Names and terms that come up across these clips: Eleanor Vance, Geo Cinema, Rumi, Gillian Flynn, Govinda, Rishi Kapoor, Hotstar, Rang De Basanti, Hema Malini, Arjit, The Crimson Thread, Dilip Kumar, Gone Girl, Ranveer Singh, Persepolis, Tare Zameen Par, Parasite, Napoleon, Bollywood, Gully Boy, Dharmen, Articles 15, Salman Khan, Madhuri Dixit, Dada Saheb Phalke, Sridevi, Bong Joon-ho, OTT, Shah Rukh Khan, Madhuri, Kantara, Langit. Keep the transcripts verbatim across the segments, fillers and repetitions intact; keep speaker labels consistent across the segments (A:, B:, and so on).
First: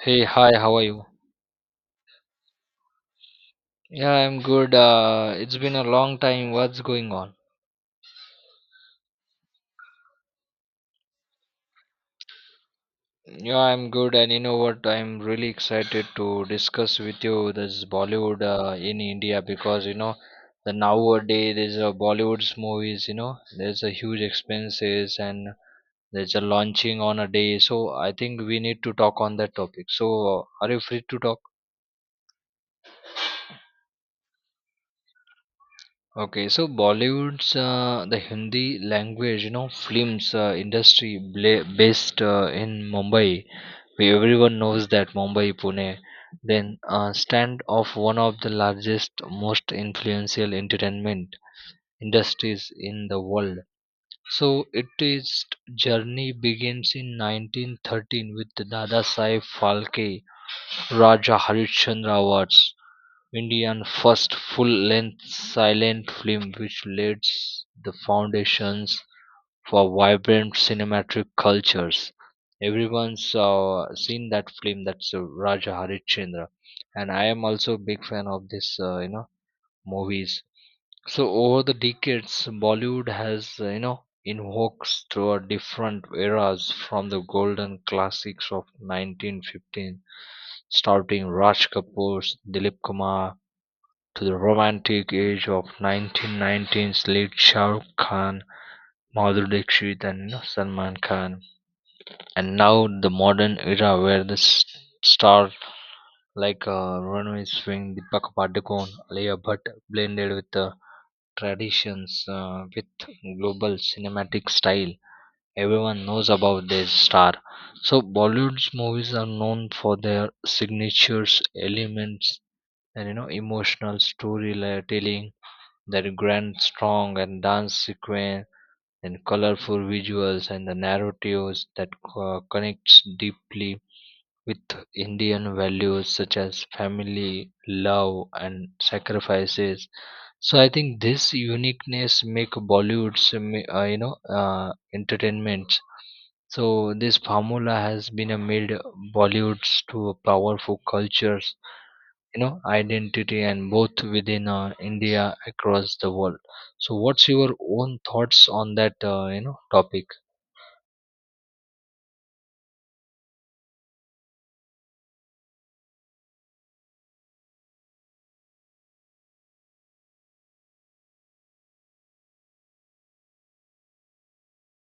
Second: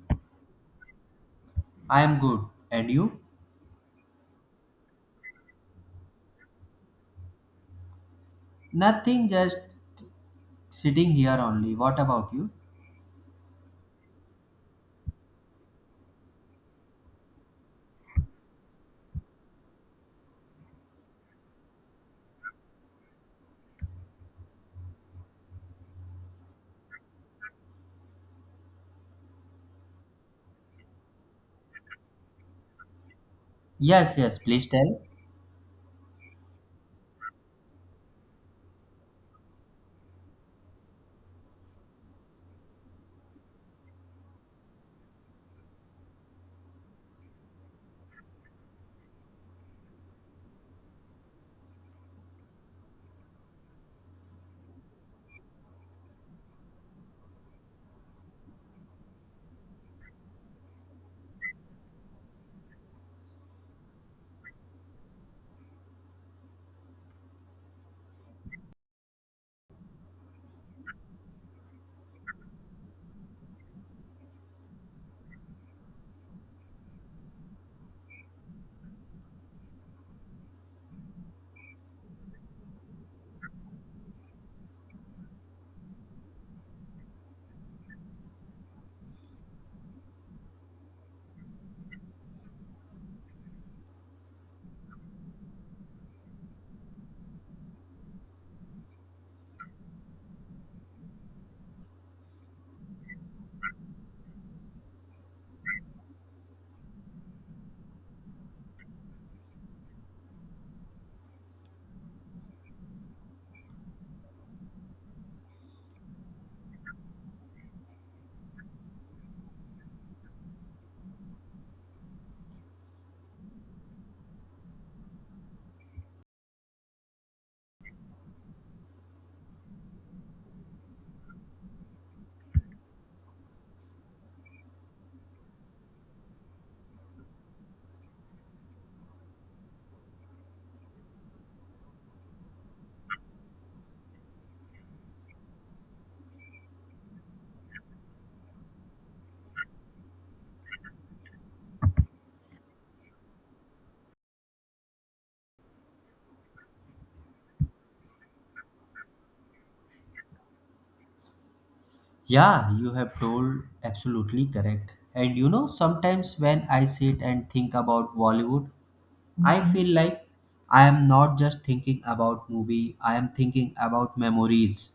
A: Hey, hi, how are you?
B: I am good. And you?
A: Yeah, I'm good. Uh, it's been a long time. What's going on?
B: Nothing, just sitting here only. What about you?
A: Yeah, I'm good, and you know what? I'm really excited to discuss with you this Bollywood uh, in India, because you know the nowadays there's a Bollywood's movies. You know there's a huge expenses, and there's a launching on a day. So I think we need to talk on that topic. So are you free to talk?
B: Yes, yes, please tell.
A: Okay, so Bollywood's uh, the Hindi language, you know, films uh, industry bla- based uh, in Mumbai. We everyone knows that Mumbai, Pune, then uh, stand of one of the largest, most influential entertainment industries in the world. So its journey begins in nineteen thirteen with the Dada Saheb Phalke, Raja Harishchandra Awards Indian first full-length silent film, which laid the foundations for vibrant cinematic cultures. Everyone's saw seen that film, that's uh, Raja Harishchandra, and I am also a big fan of this uh, you know movies. So over the decades, Bollywood has uh, you know invokes through a different eras, from the golden classics of nineteen fifteen starting Raj Kapoor's Dilip Kumar, to the romantic age of nineteen nineties late Shah Rukh Khan, Madhuri Dixit, and you know, Salman Khan. And now the modern era, where the s- star like uh, Ranveer Singh, Deepak Padukone, Alia Bhatt blended with the traditions uh, with global cinematic style. Everyone knows about this star. So Bollywood's movies are known for their signatures, elements, and you know emotional storytelling, that grand, strong, and dance sequence, and colorful visuals, and the narratives that co- connects deeply with Indian values such as family, love, and sacrifices. So I think this uniqueness make Bollywood's um, uh, you know uh, entertainment. So this formula has been uh, made Bollywood's to a powerful cultures you know identity, and both within uh, India across the world. So what's your own thoughts on that uh, you know topic?
B: Yeah, you have told absolutely correct. And you know, sometimes when I sit and think about Bollywood, I Mhm. feel like I am not just thinking about movie, I am thinking about memories,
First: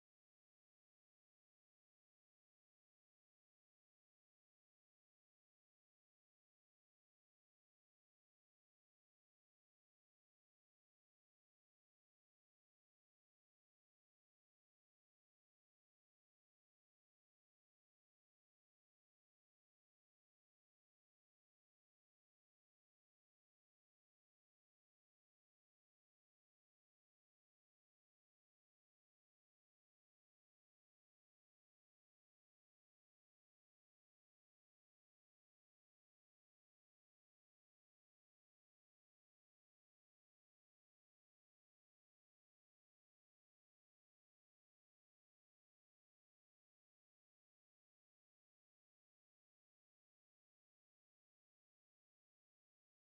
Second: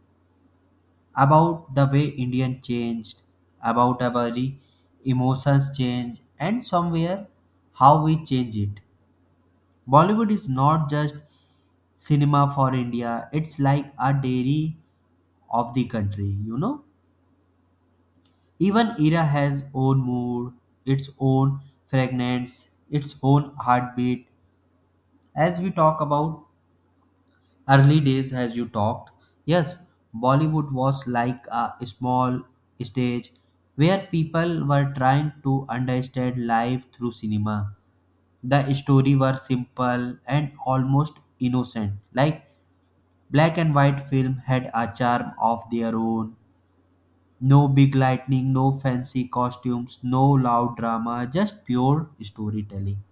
B: about the way Indian changed, about our e- emotions change, and somewhere how we change it. Bollywood is not just cinema for India. It's like a dairy of the country, you know. Even era has own mood, its own fragrance, its own heartbeat. As we talk about early days, as you talked, yes, Bollywood was like a small stage where people were trying to understand life through cinema. The story were simple and almost innocent, like black and white film had a charm of their own. No big lightning, no fancy costumes, no loud drama, just pure storytelling.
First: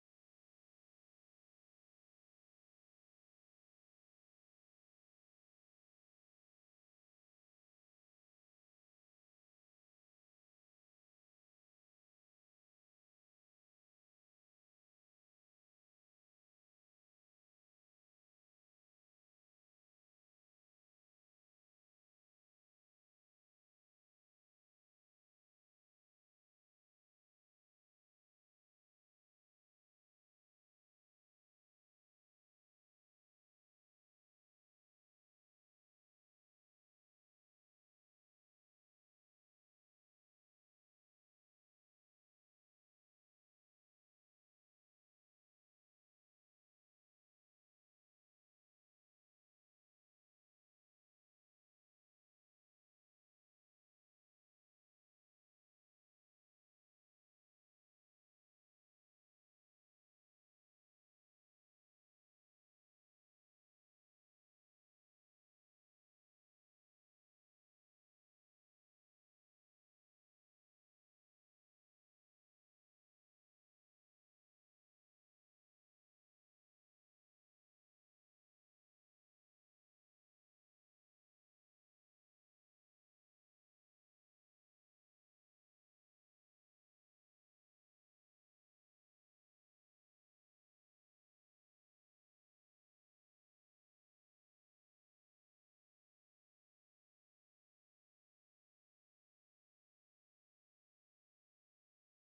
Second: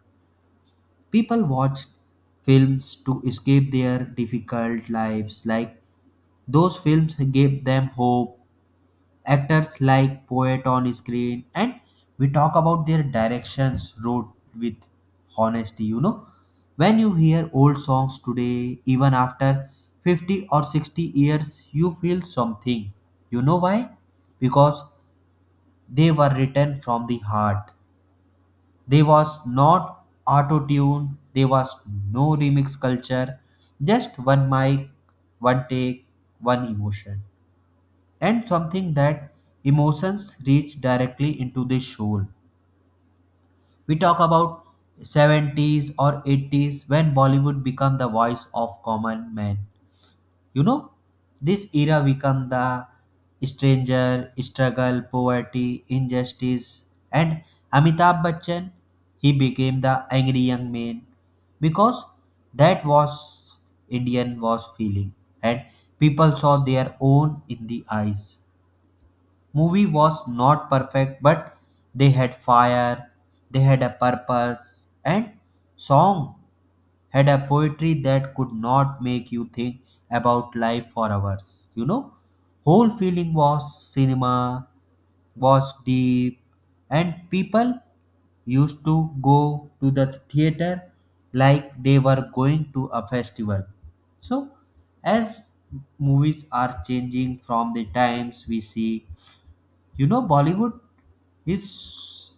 B: People watched films to escape their difficult lives, like those films gave them hope, actors like poet on screen, and we talk about their directions wrote with honesty, you know, when you hear old songs today even after fifty or sixty years you feel something. You know why? Because they were written from the heart. There was not auto tune, there was no remix culture, just one mic, one take, one emotion, and something that emotions reach directly into the soul. We talk about seventies or eighties when Bollywood became the voice of common man. You know, this era become the stranger, struggle, poverty, injustice, and Amitabh Bachchan, he became the angry young man because that was Indian was feeling, and people saw their own in the eyes. Movie was not perfect but they had fire, they had a purpose, and song had a poetry that could not make you think about life for hours, you know. Whole feeling was cinema was deep, and people used to go to the theater like they were going to a festival. So as movies are changing from the times we see, you know, Bollywood is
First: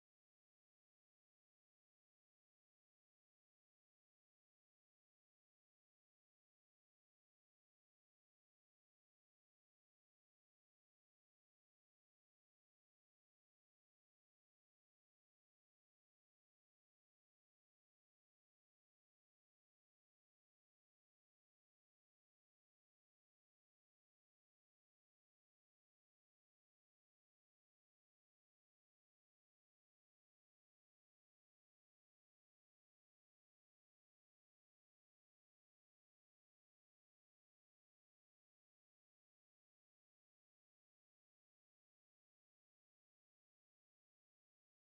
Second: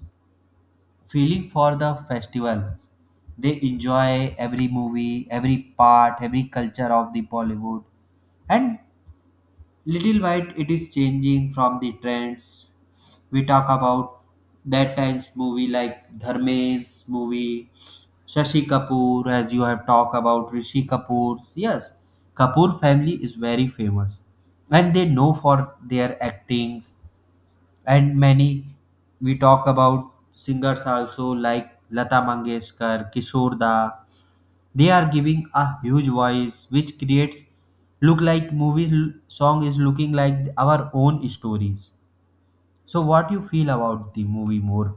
B: feeling for the festivals. They enjoy every movie, every part, every culture of the Bollywood. And little by little it is changing from the trends. We talk about that times movie like Dharmen's movie, Shashi Kapoor, as you have talked about Rishi Kapoor's. Yes, Kapoor family is very famous, and they know for their actings, and many we talk about singers also like Lata Mangeshkar, Kishore Da. They are giving a huge voice which creates, look like movie l- song is looking like our own stories. So what you feel about the movie more?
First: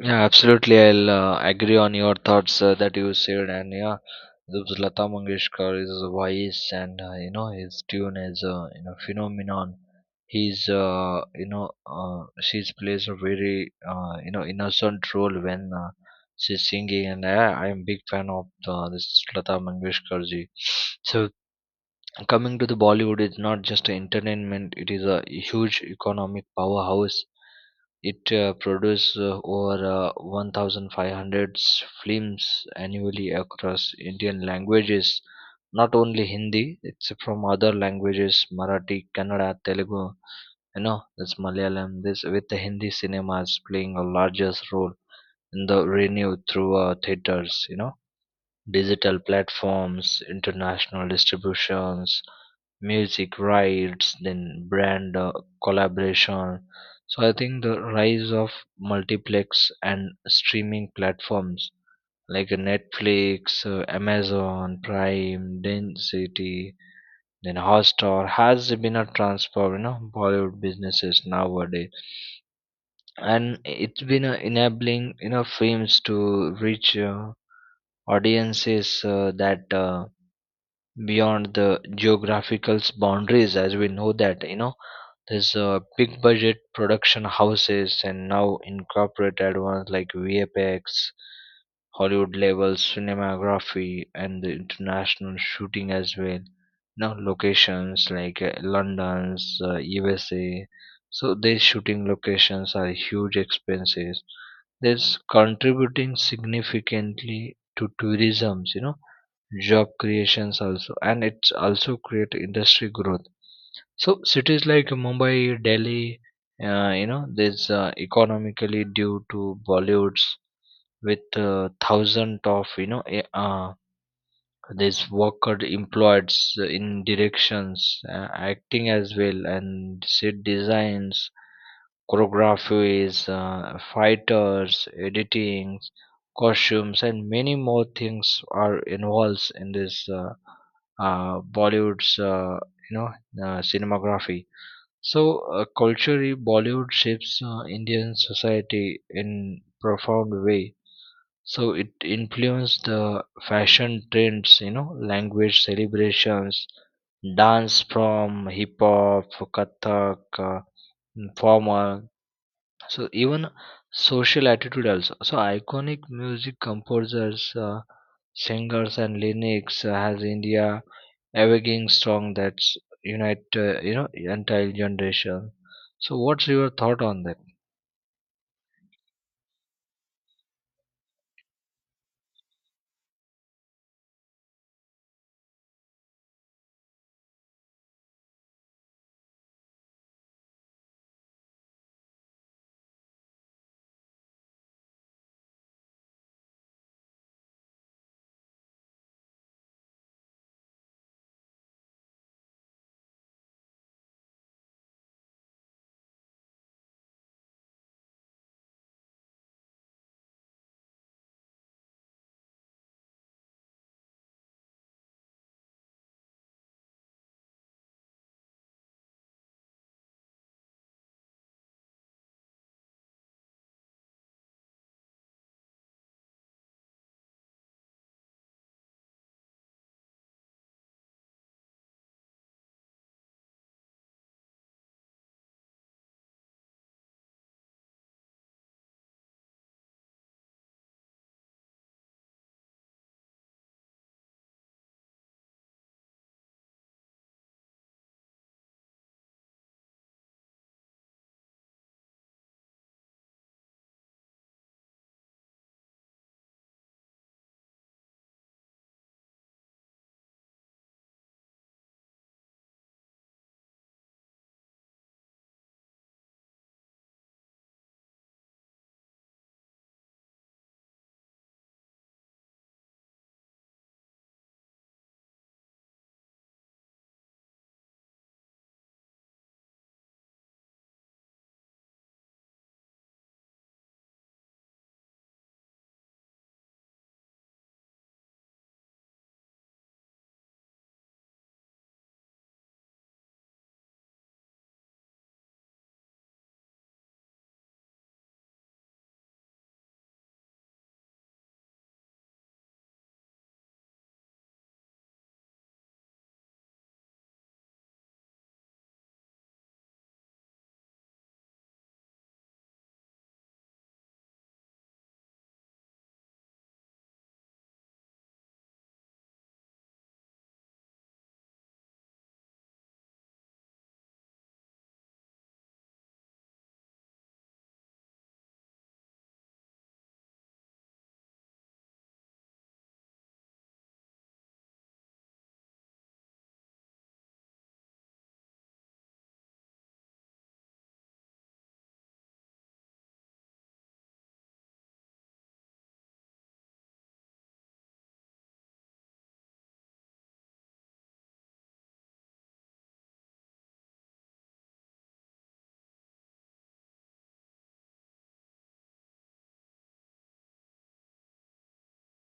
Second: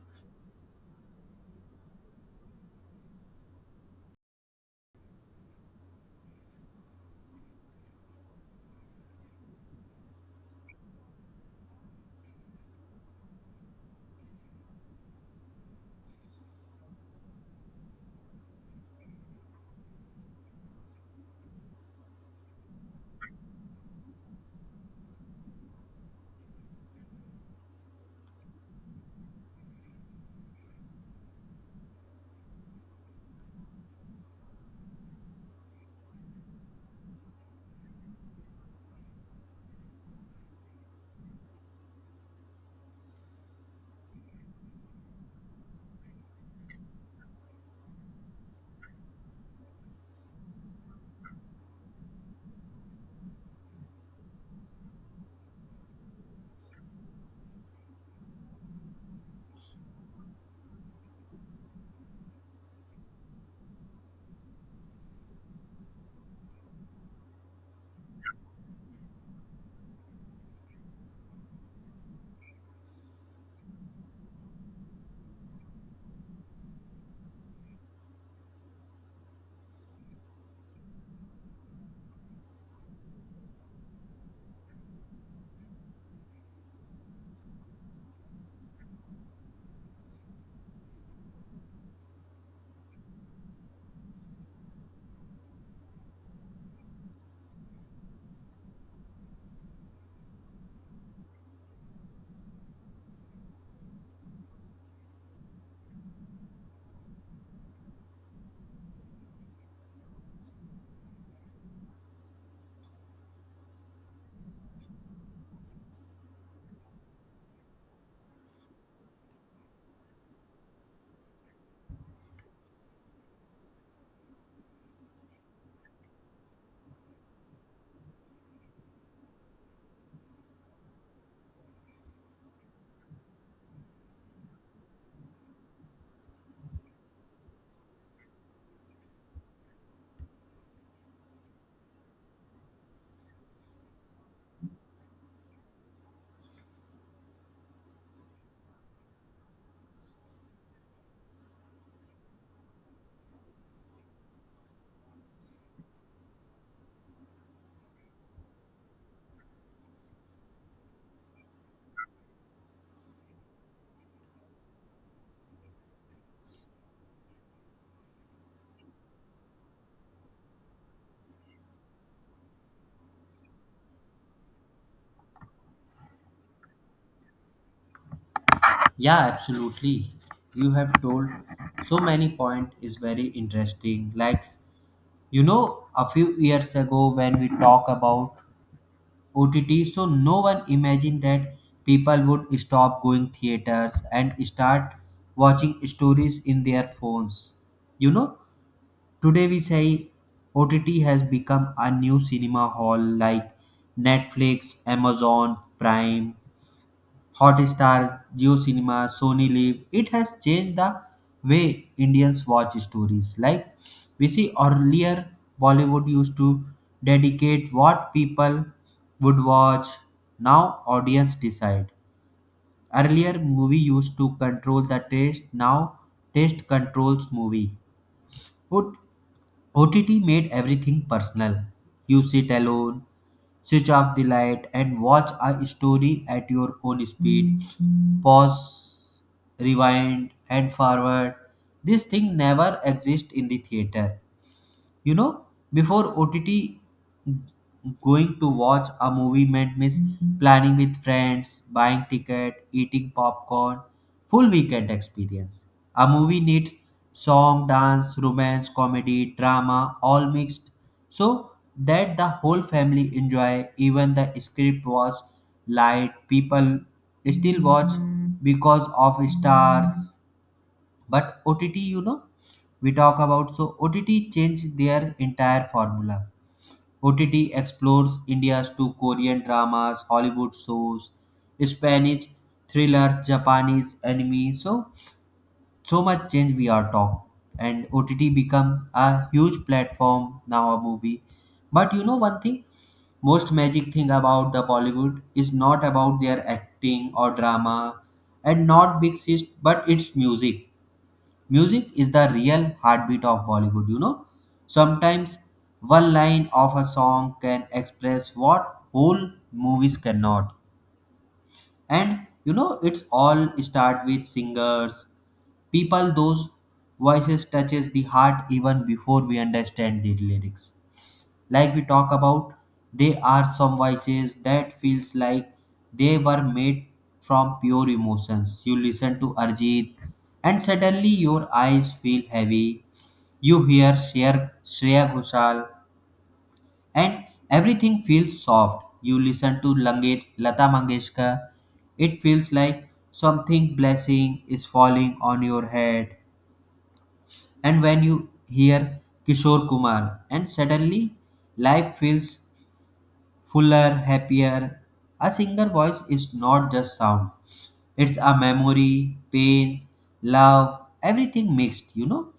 A: Yeah, absolutely. I'll uh, agree on your thoughts uh, that you said, and yeah, this Lata Mangeshkar is a voice, and uh, you know his tune is a uh, you know phenomenon. He's uh, you know uh, she's plays a very uh, you know innocent role when uh, she's singing, and I, I'm big fan of uh, this Lata Mangeshkar ji. So coming to the Bollywood is not just entertainment, it is a huge economic powerhouse. It uh, produces uh, over uh, one thousand five hundred films annually across Indian languages, not only Hindi. It's from other languages: Marathi, Kannada, Telugu, you know that's Malayalam, this with the Hindi cinemas playing a largest role in the revenue through uh, theaters, you know digital platforms, international distributions, music rights, then brand uh, collaboration. So I think the rise of multiplex and streaming platforms like uh, Netflix, uh, Amazon Prime Density, then Hotstar has been a transform you know Bollywood businesses nowadays, and it's been uh, enabling you know films to reach uh, audiences uh, that uh, beyond the geographical boundaries, as we know that you know there's uh, big budget production houses, and now incorporated ones like V F X, Hollywood level cinematography, and the international shooting as well. Now locations like uh, London's, uh, U S A, so these shooting locations are huge expenses. This contributing significantly to tourism, you know job creations also, and it's also create industry growth. So cities like Mumbai, Delhi, uh, you know there's uh, economically due to Bollywoods with uh, thousand of you know eh, uh, there's worker employed in directions, uh, acting as well, and set designs, choreographies, uh, fighters, editing, costumes, and many more things are involved in this uh, uh, Bollywood's uh, you know uh, cinematography. So uh, culturally, Bollywood shapes uh, Indian society in profound way. So it influenced the fashion trends, you know, language celebrations, dance from hip hop, kathak, uh, formal, so even social attitude also. So iconic music composers, uh, singers, and lyrics uh, has India evoking strong that's unite uh, you know entire generation. So what's your thought on that?
B: Yeah, absolutely. You have told so many point is very interesting. Like you know a few years ago when we talk about O T T. So no one imagined that people would stop going theaters and start watching stories in their phones. You know, today we say O T T has become a new cinema hall like Netflix, Amazon Prime, Hotstar, Geo Cinema, Sony Live. It has changed the way Indians watch stories. Like we see earlier, Bollywood used to dedicate what people would watch. Now audience decide. Earlier movie used to control the taste. Now taste controls movie. What O T T made everything personal. You sit alone, switch off the light, and watch a story at your own speed. Pause, rewind, and forward. This thing never exists in the theater, you know. Before OTT, going to watch a movie meant miss, planning with friends, buying ticket, eating popcorn, full weekend experience. A movie needs song, dance, romance, comedy, drama, all mixed, so that the whole family enjoy. Even the script was light, people still watch because of stars. But OTT, you know, we talk about, so OTT changed their entire formula. OTT explores India's to Korean dramas, Hollywood shows, Spanish thrillers, Japanese anime. So so much change we are talk, and OTT become a huge platform. Now a movie, but you know one thing, most magic thing about the Bollywood is not about their acting or drama, and not big sis, but it's music. Music is the real heartbeat of Bollywood, you know. Sometimes one line of a song can express what whole movies cannot. And you know, it's all start with singers, people those voices touches the heart even before we understand the lyrics. Like we talk about, they are some voices that feels like they were made from pure emotions. You listen to Arjit and suddenly your eyes feel heavy. You hear Shreya, Shreya Ghoshal and everything feels soft. You listen to Langit, Lata Mangeshkar. It feels like something blessing is falling on your head. And when you hear Kishore Kumar and suddenly life feels fuller, happier. A singer voice is not just sound, it's a memory, pain, love, everything mixed, you know.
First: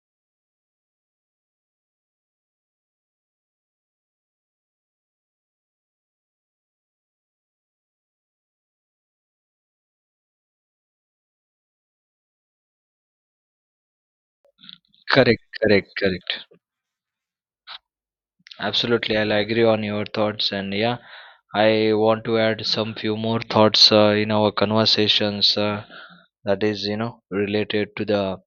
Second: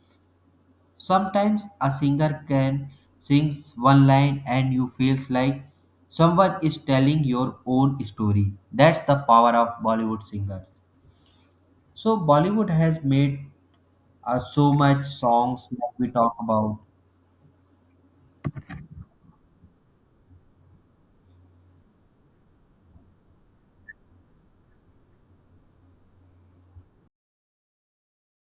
B: Sometimes a singer can sing one line and you feels like someone is telling your own story. That's the power of Bollywood singers. So Bollywood has made uh, so much
A: Correct,
B: songs
A: correct,
B: that we
A: correct.
B: talk about.
A: Absolutely, I'll agree on your thoughts, and yeah, I want to add some few more thoughts uh, in our conversations, uh, that is you know related to the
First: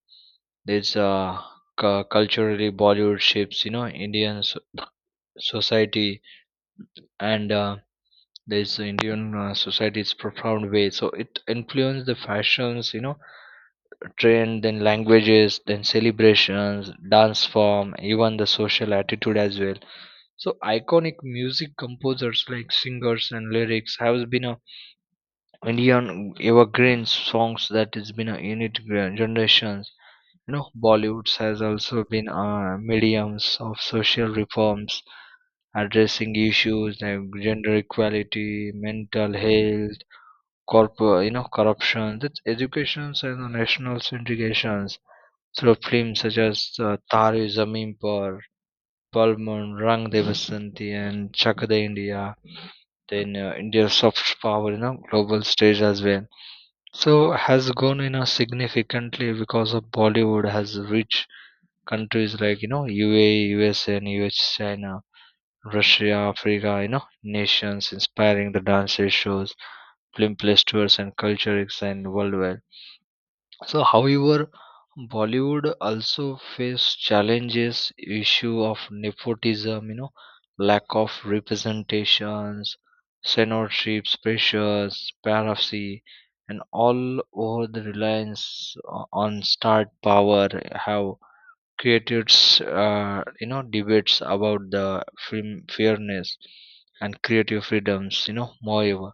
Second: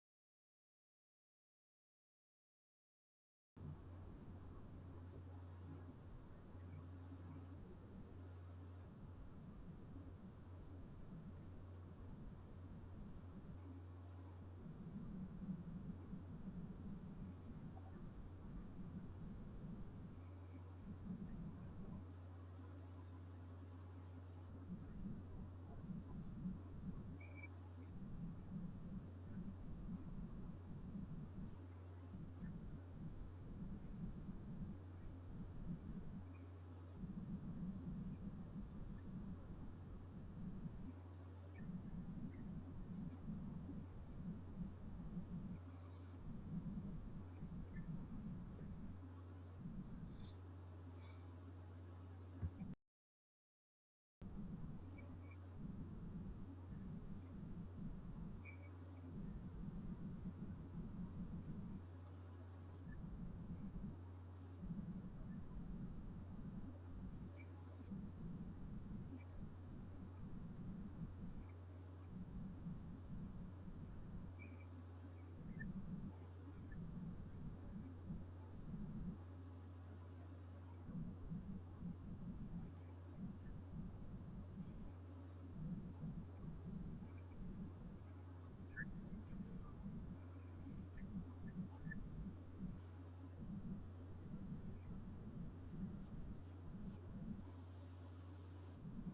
A: there's uh, cu- culturally Bollywood shapes you know Indian so- society, and uh, there's Indian uh, society's profound way. So it influenced the fashions, you know, trend, then languages, then celebrations, dance form, even the social attitude as well. So iconic music composers like singers and lyrics has been a Indian evergreen songs that has been a unit generations. you know Bollywood has also been uh, mediums of social reforms, addressing issues like gender equality, mental health, corporate, you know corruption, that's educations and the national syndications through films such as uh, Tare Zameen Par, Palman, Rang De Basanti, and Chak De India, then uh, India's soft power, you know, global stage as well. So has gone, you know, significantly, because of Bollywood has reached countries like you know U A E, and U S China, Russia, Africa, you know nations, inspiring the dance shows, film festivals, and culture and worldwide. So, however, Bollywood also faced challenges, issue of nepotism, you know, lack of representations, censorships, pressures, piracy, and all over the reliance o- on star power have created uh, you know debates about the film fairness and creative freedoms. You know moreover,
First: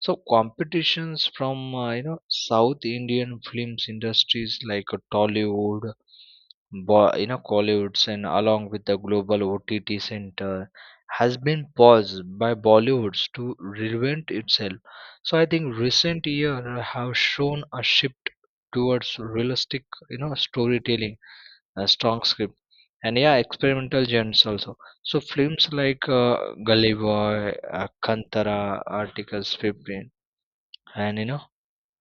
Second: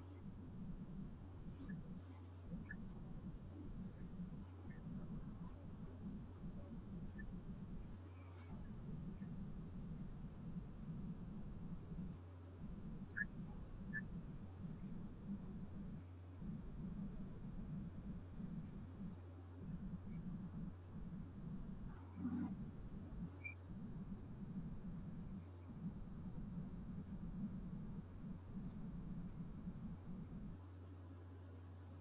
A: so competitions from uh, you know south Indian films industries like uh, Tollywood, Bo- you know collywoods, and along with the global O T T center has been paused by Bollywoods to reinvent itself. So I think recent year have shown a shift towards realistic you know storytelling, a strong script, and yeah, experimental genres also. So films like uh, Gully Boy, uh, Kantara, Articles fifteen, and you know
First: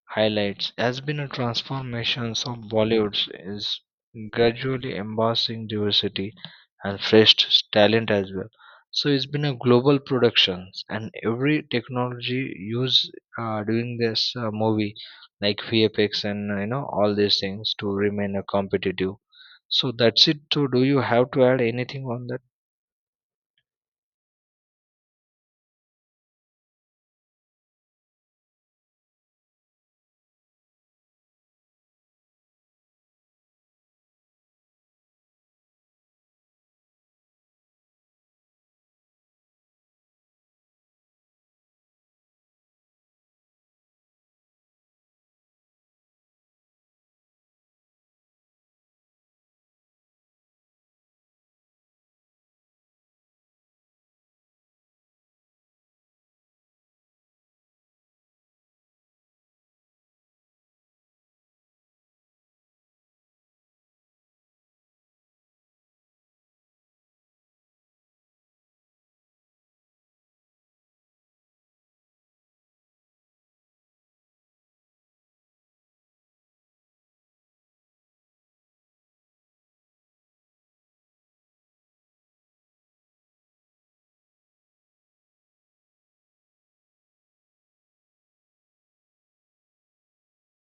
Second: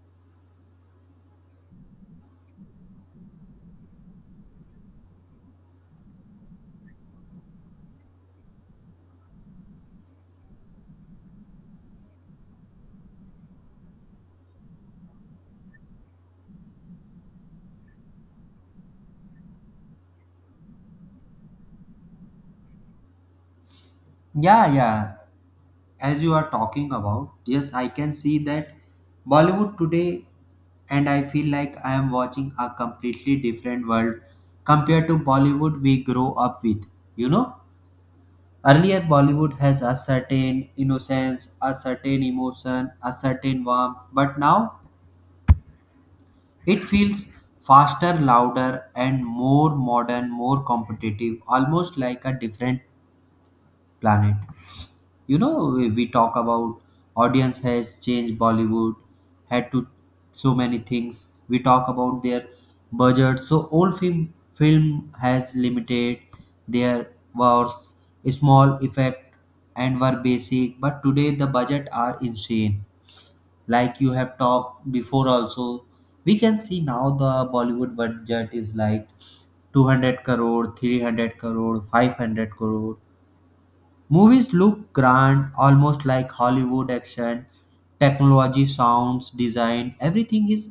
A: highlights has been a transformations of Bollywood, is gradually embracing diversity and fresh talent as well. So it's been a global productions, and every technology used uh, during this uh, movie, like V F X, and you know all these things to remain uh, competitive. So that's it. So do you have to add anything on that?
B: Yeah, yeah. As you are talking about, yes, I can see that Bollywood today, and I feel like I am watching a completely different world compared to Bollywood we grow up with. You know, earlier Bollywood has a certain innocence, a certain emotion, a certain warmth, but now it feels faster, louder, and more modern, more competitive, almost like a different planet. You know, we, we talk about audience has changed Bollywood, had to so many things we talk about their budget. So old film film has limited, there was small effect and were basic, but today the budget are insane. Like you have talked before also, we can see now the Bollywood budget is like two hundred crore, three hundred crore, five hundred crore. Movies look grand, almost like Hollywood action. Technology, sounds, design, everything is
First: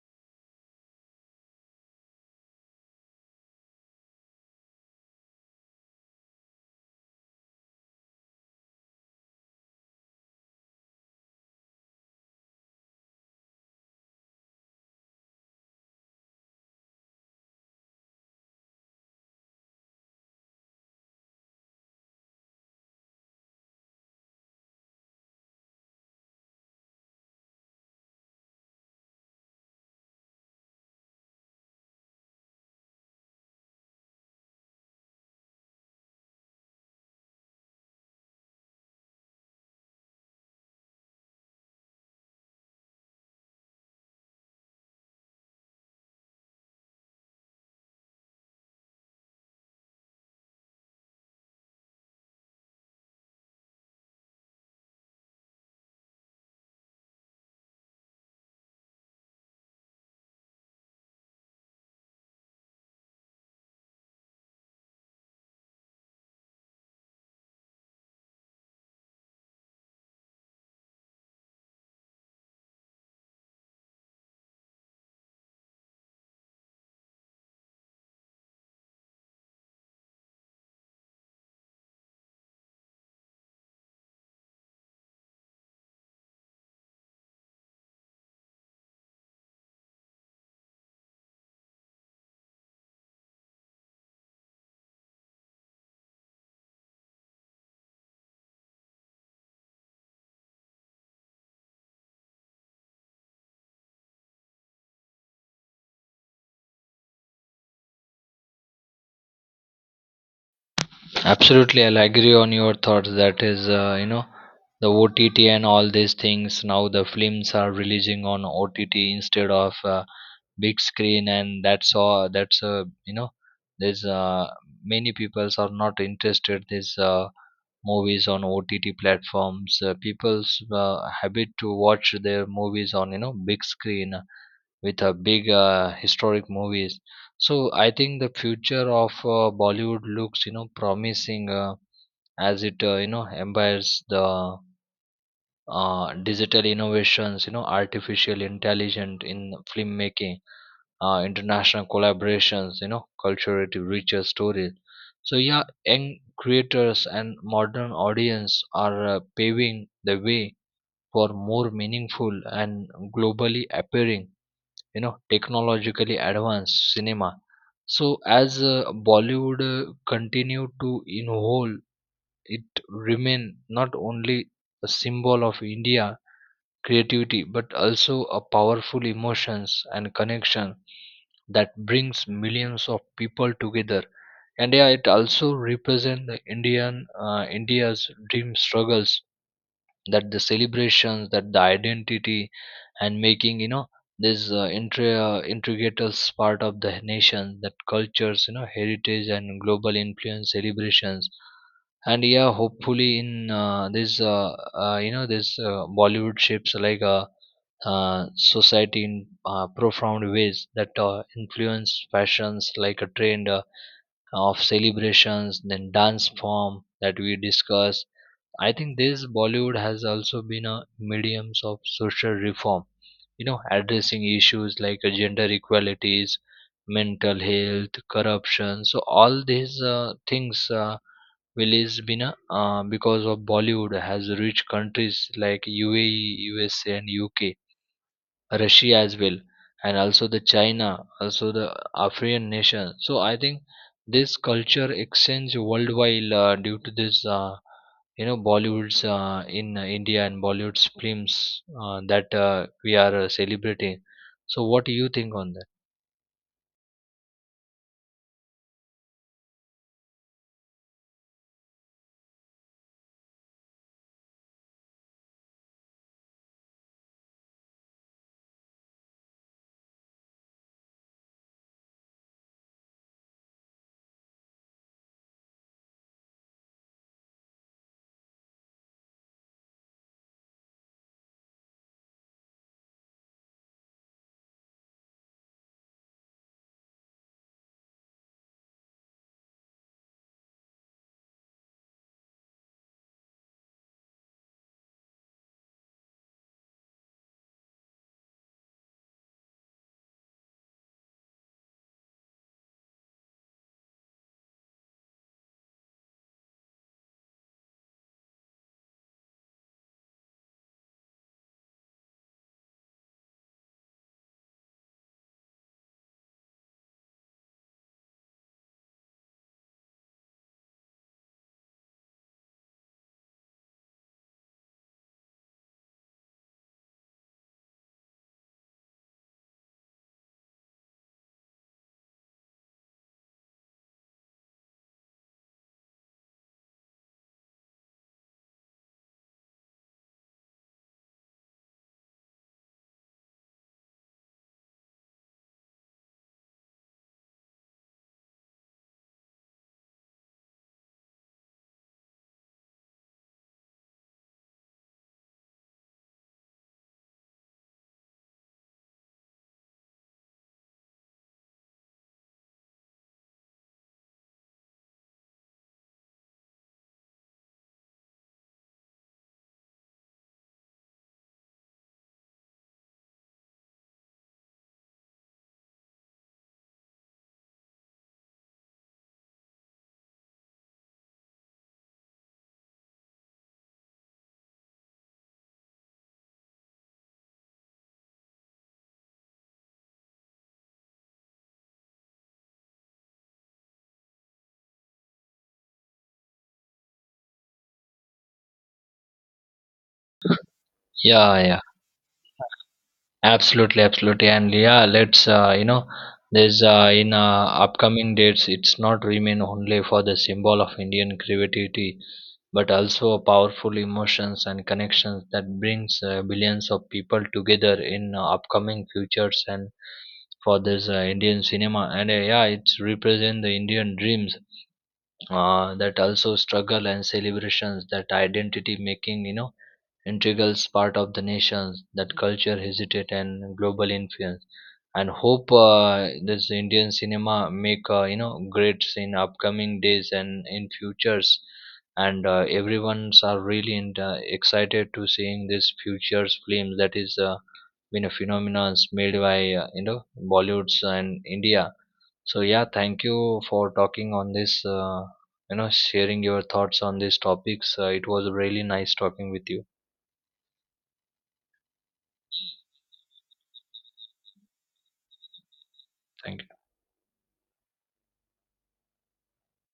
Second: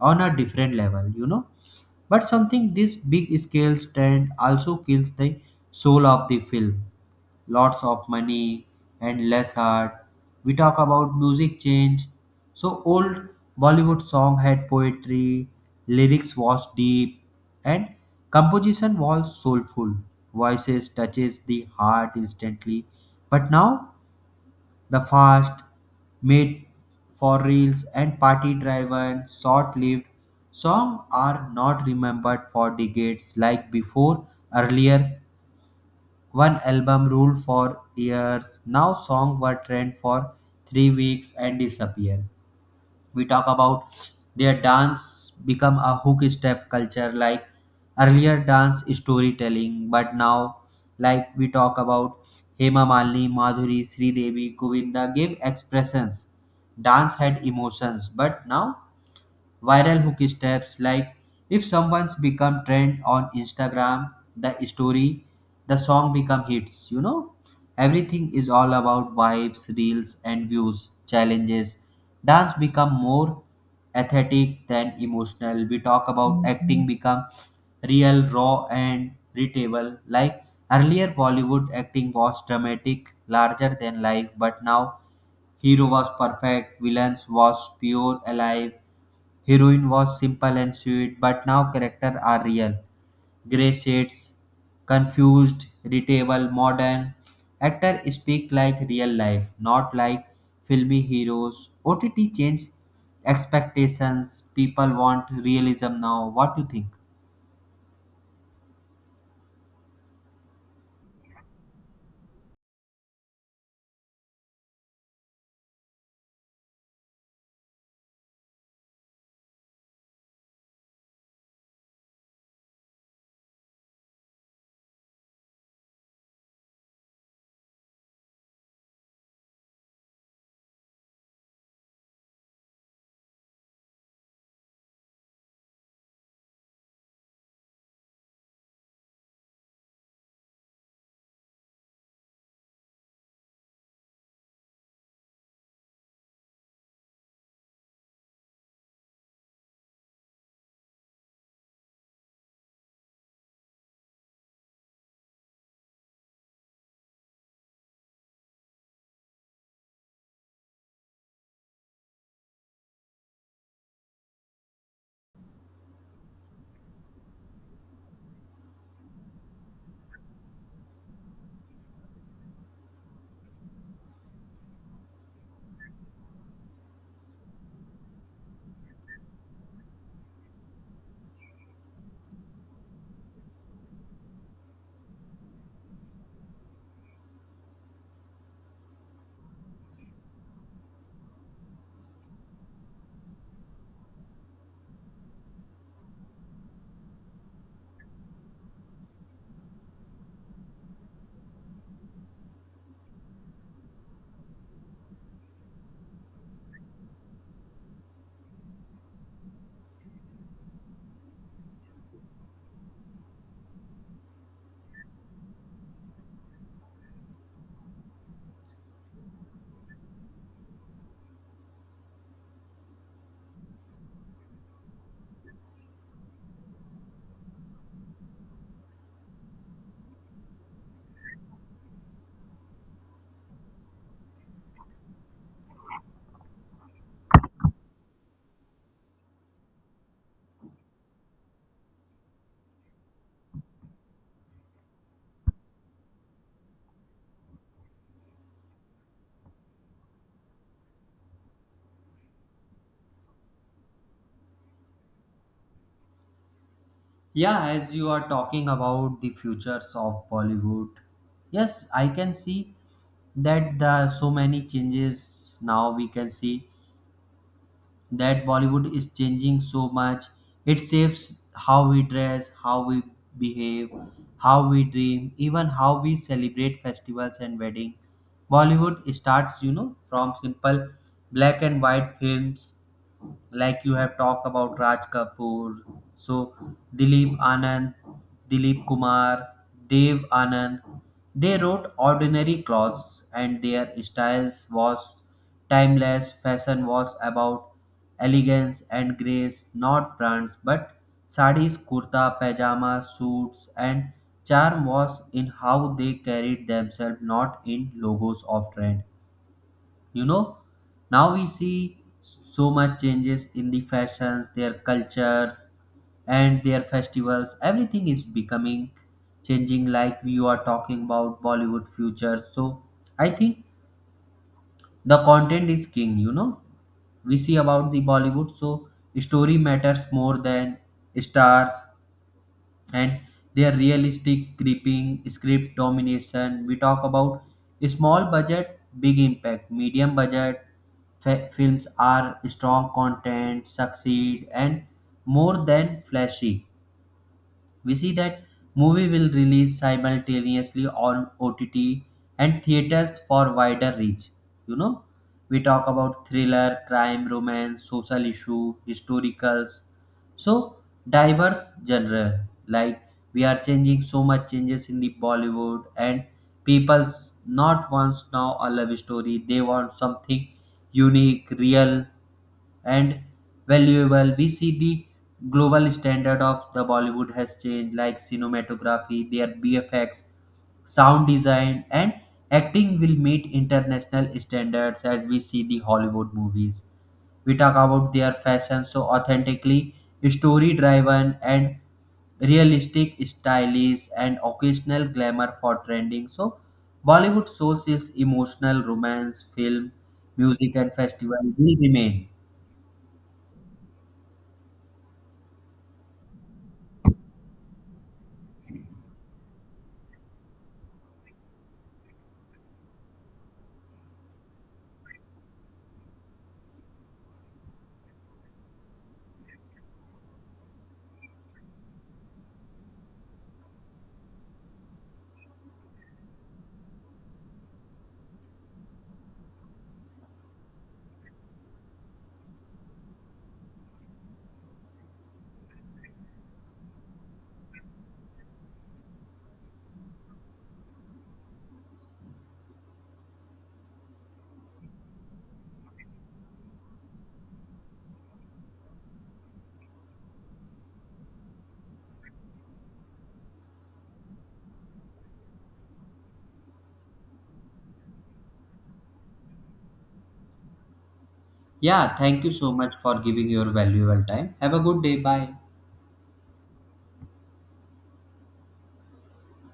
B: on a different level, you know. But something this big scale trend also kills the soul of the film, lots of money and less heart. We talk about music change. So old Bollywood song had poetry, lyrics was deep, and composition was soulful. Voices touches the heart instantly. But now the fast, made for reels and party driven, short lived songs are not remembered for decades like before. Earlier one album ruled for years. Now songs were trend for three weeks and disappear. We talk about their dance become a hook step culture. Like earlier dance storytelling, but now, like we talk about, Hema Malini, Madhuri, Sridevi, Devi, Govinda gave expressions. Dance had emotions, but now viral hook steps like if someone's become trend on Instagram, the story, the song become hits, you know. Everything is all about vibes, reels, and views challenges. Dance become more aesthetic than emotional. We talk about acting become real, raw, and readable. Like earlier Bollywood acting was dramatic, larger than life, but now hero was perfect, villains was pure alive. Heroine was simple and sweet, but now characters are real. Gray shades, confused, readable, modern. Actors speak like real life, not like filmy heroes. O T T changed expectations. People want realism now. What do you think?
A: Absolutely, I'll agree on your thoughts. That is, uh, you know, the O T T and all these things. Now the films are releasing on O T T instead of uh, big screen, and that's all. That's uh, you know, there's uh, many people are not interested these uh, movies on O T T platforms. Uh, people's uh, habit to watch their movies on you know big screen with a big uh, historic movies. So I think the future of uh, Bollywood looks you know promising, uh, as it uh, you know embeds the uh, digital innovations, you know artificial intelligence in filmmaking, uh, international collaborations, you know culturally richer stories. So yeah, young creators and modern audience are uh, paving the way for more meaningful and globally appearing, you know technologically advanced cinema. So as uh, Bollywood uh, continue to in whole, it remain not only a symbol of India creativity, but also a powerful emotions and connection that brings millions of people together, and yeah, it also represents the indian uh, India's dream struggles, that the celebrations, that the identity, and making you know this uh, intri- uh, integral part of the nation, that cultures, you know heritage, and global influence celebrations. And yeah, hopefully in uh, this uh, uh, you know this uh, Bollywood shapes like a uh, society in uh, profound ways, that uh, influence fashions like a trend uh, of celebrations, then dance form that we discuss. I think this Bollywood has also been a mediums of social reform, you know, addressing issues like uh, gender equalities, mental health, corruption. So all these uh, things uh, will is been a, uh, because of Bollywood has reached countries like U A E, U S A, and U K, Russia as well, and also the China, also the African nation. So I think this culture exchange worldwide uh, due to this, uh, you know, Bollywood's uh, in uh, India, and Bollywood's films uh, that uh, we are uh, celebrating. So what do you think on that?
B: Yeah, as you are talking about the futures of Bollywood, yes, I can see that the so many changes now we can see that Bollywood is changing so much. It shapes how we dress, how we behave, how we dream, even how we celebrate festivals and weddings. Bollywood starts, you know, from simple black and white films like you have talked about Raj Kapoor, so Dilip Anand, Dilip Kumar, Dev Anand. They wrote ordinary clothes and their styles was timeless. Fashion was about elegance and grace, not brands, but sarees, kurta, pajama, suits, and charm was in how they carried themselves, not in logos of trend. You know, now we see so much changes in the fashions, their cultures, and their festivals, everything is becoming changing. Like you are talking about Bollywood future, so I think the content is king, you know. We see about the Bollywood, so story matters more than stars, and their realistic gripping script domination. We talk about small budget big impact, medium budget fa- films are strong content succeed and more than flashy. We see that movie will release simultaneously on O T T and theaters for wider reach. You know, we talk about thriller, crime, romance, social issue, historicals. So diverse genre. Like we are changing so much changes in the Bollywood, and people's not wants now a love story. They want something unique, real, and valuable. We see the global standard of the Bollywood has changed, like cinematography, their B F X, sound design, and acting will meet international standards as we see the Hollywood movies. We talk about their fashion so authentically story driven and realistic, stylish and occasional glamour for trending. So Bollywood souls is emotional romance, film, music, and
A: Yeah,
B: festival
A: yeah,
B: will remain.
A: absolutely, absolutely, and yeah, let's, uh, you know, there's uh, in uh, upcoming dates, it's not remain only for the symbol of Indian creativity, but also powerful emotions and connections that brings uh, billions of people together in uh, upcoming futures, and for this uh, Indian cinema, and uh, yeah, it's represent the Indian dreams, uh, that also struggle and celebrations, that identity making, you know integral part of the nations, that culture hesitate and global influence. And hope uh, this Indian cinema make uh, you know greats in upcoming days and in futures. And uh, everyone's are really in, uh, excited to seeing this futures film that is uh, been a phenomenon made by uh, you know Bollywoods and India. So yeah, thank you for talking on this, uh, you know sharing your thoughts on these topics. Uh, it was really nice talking with you.
B: Yeah, thank you so much for giving your valuable time. Have a good day. Bye.
A: Thank you.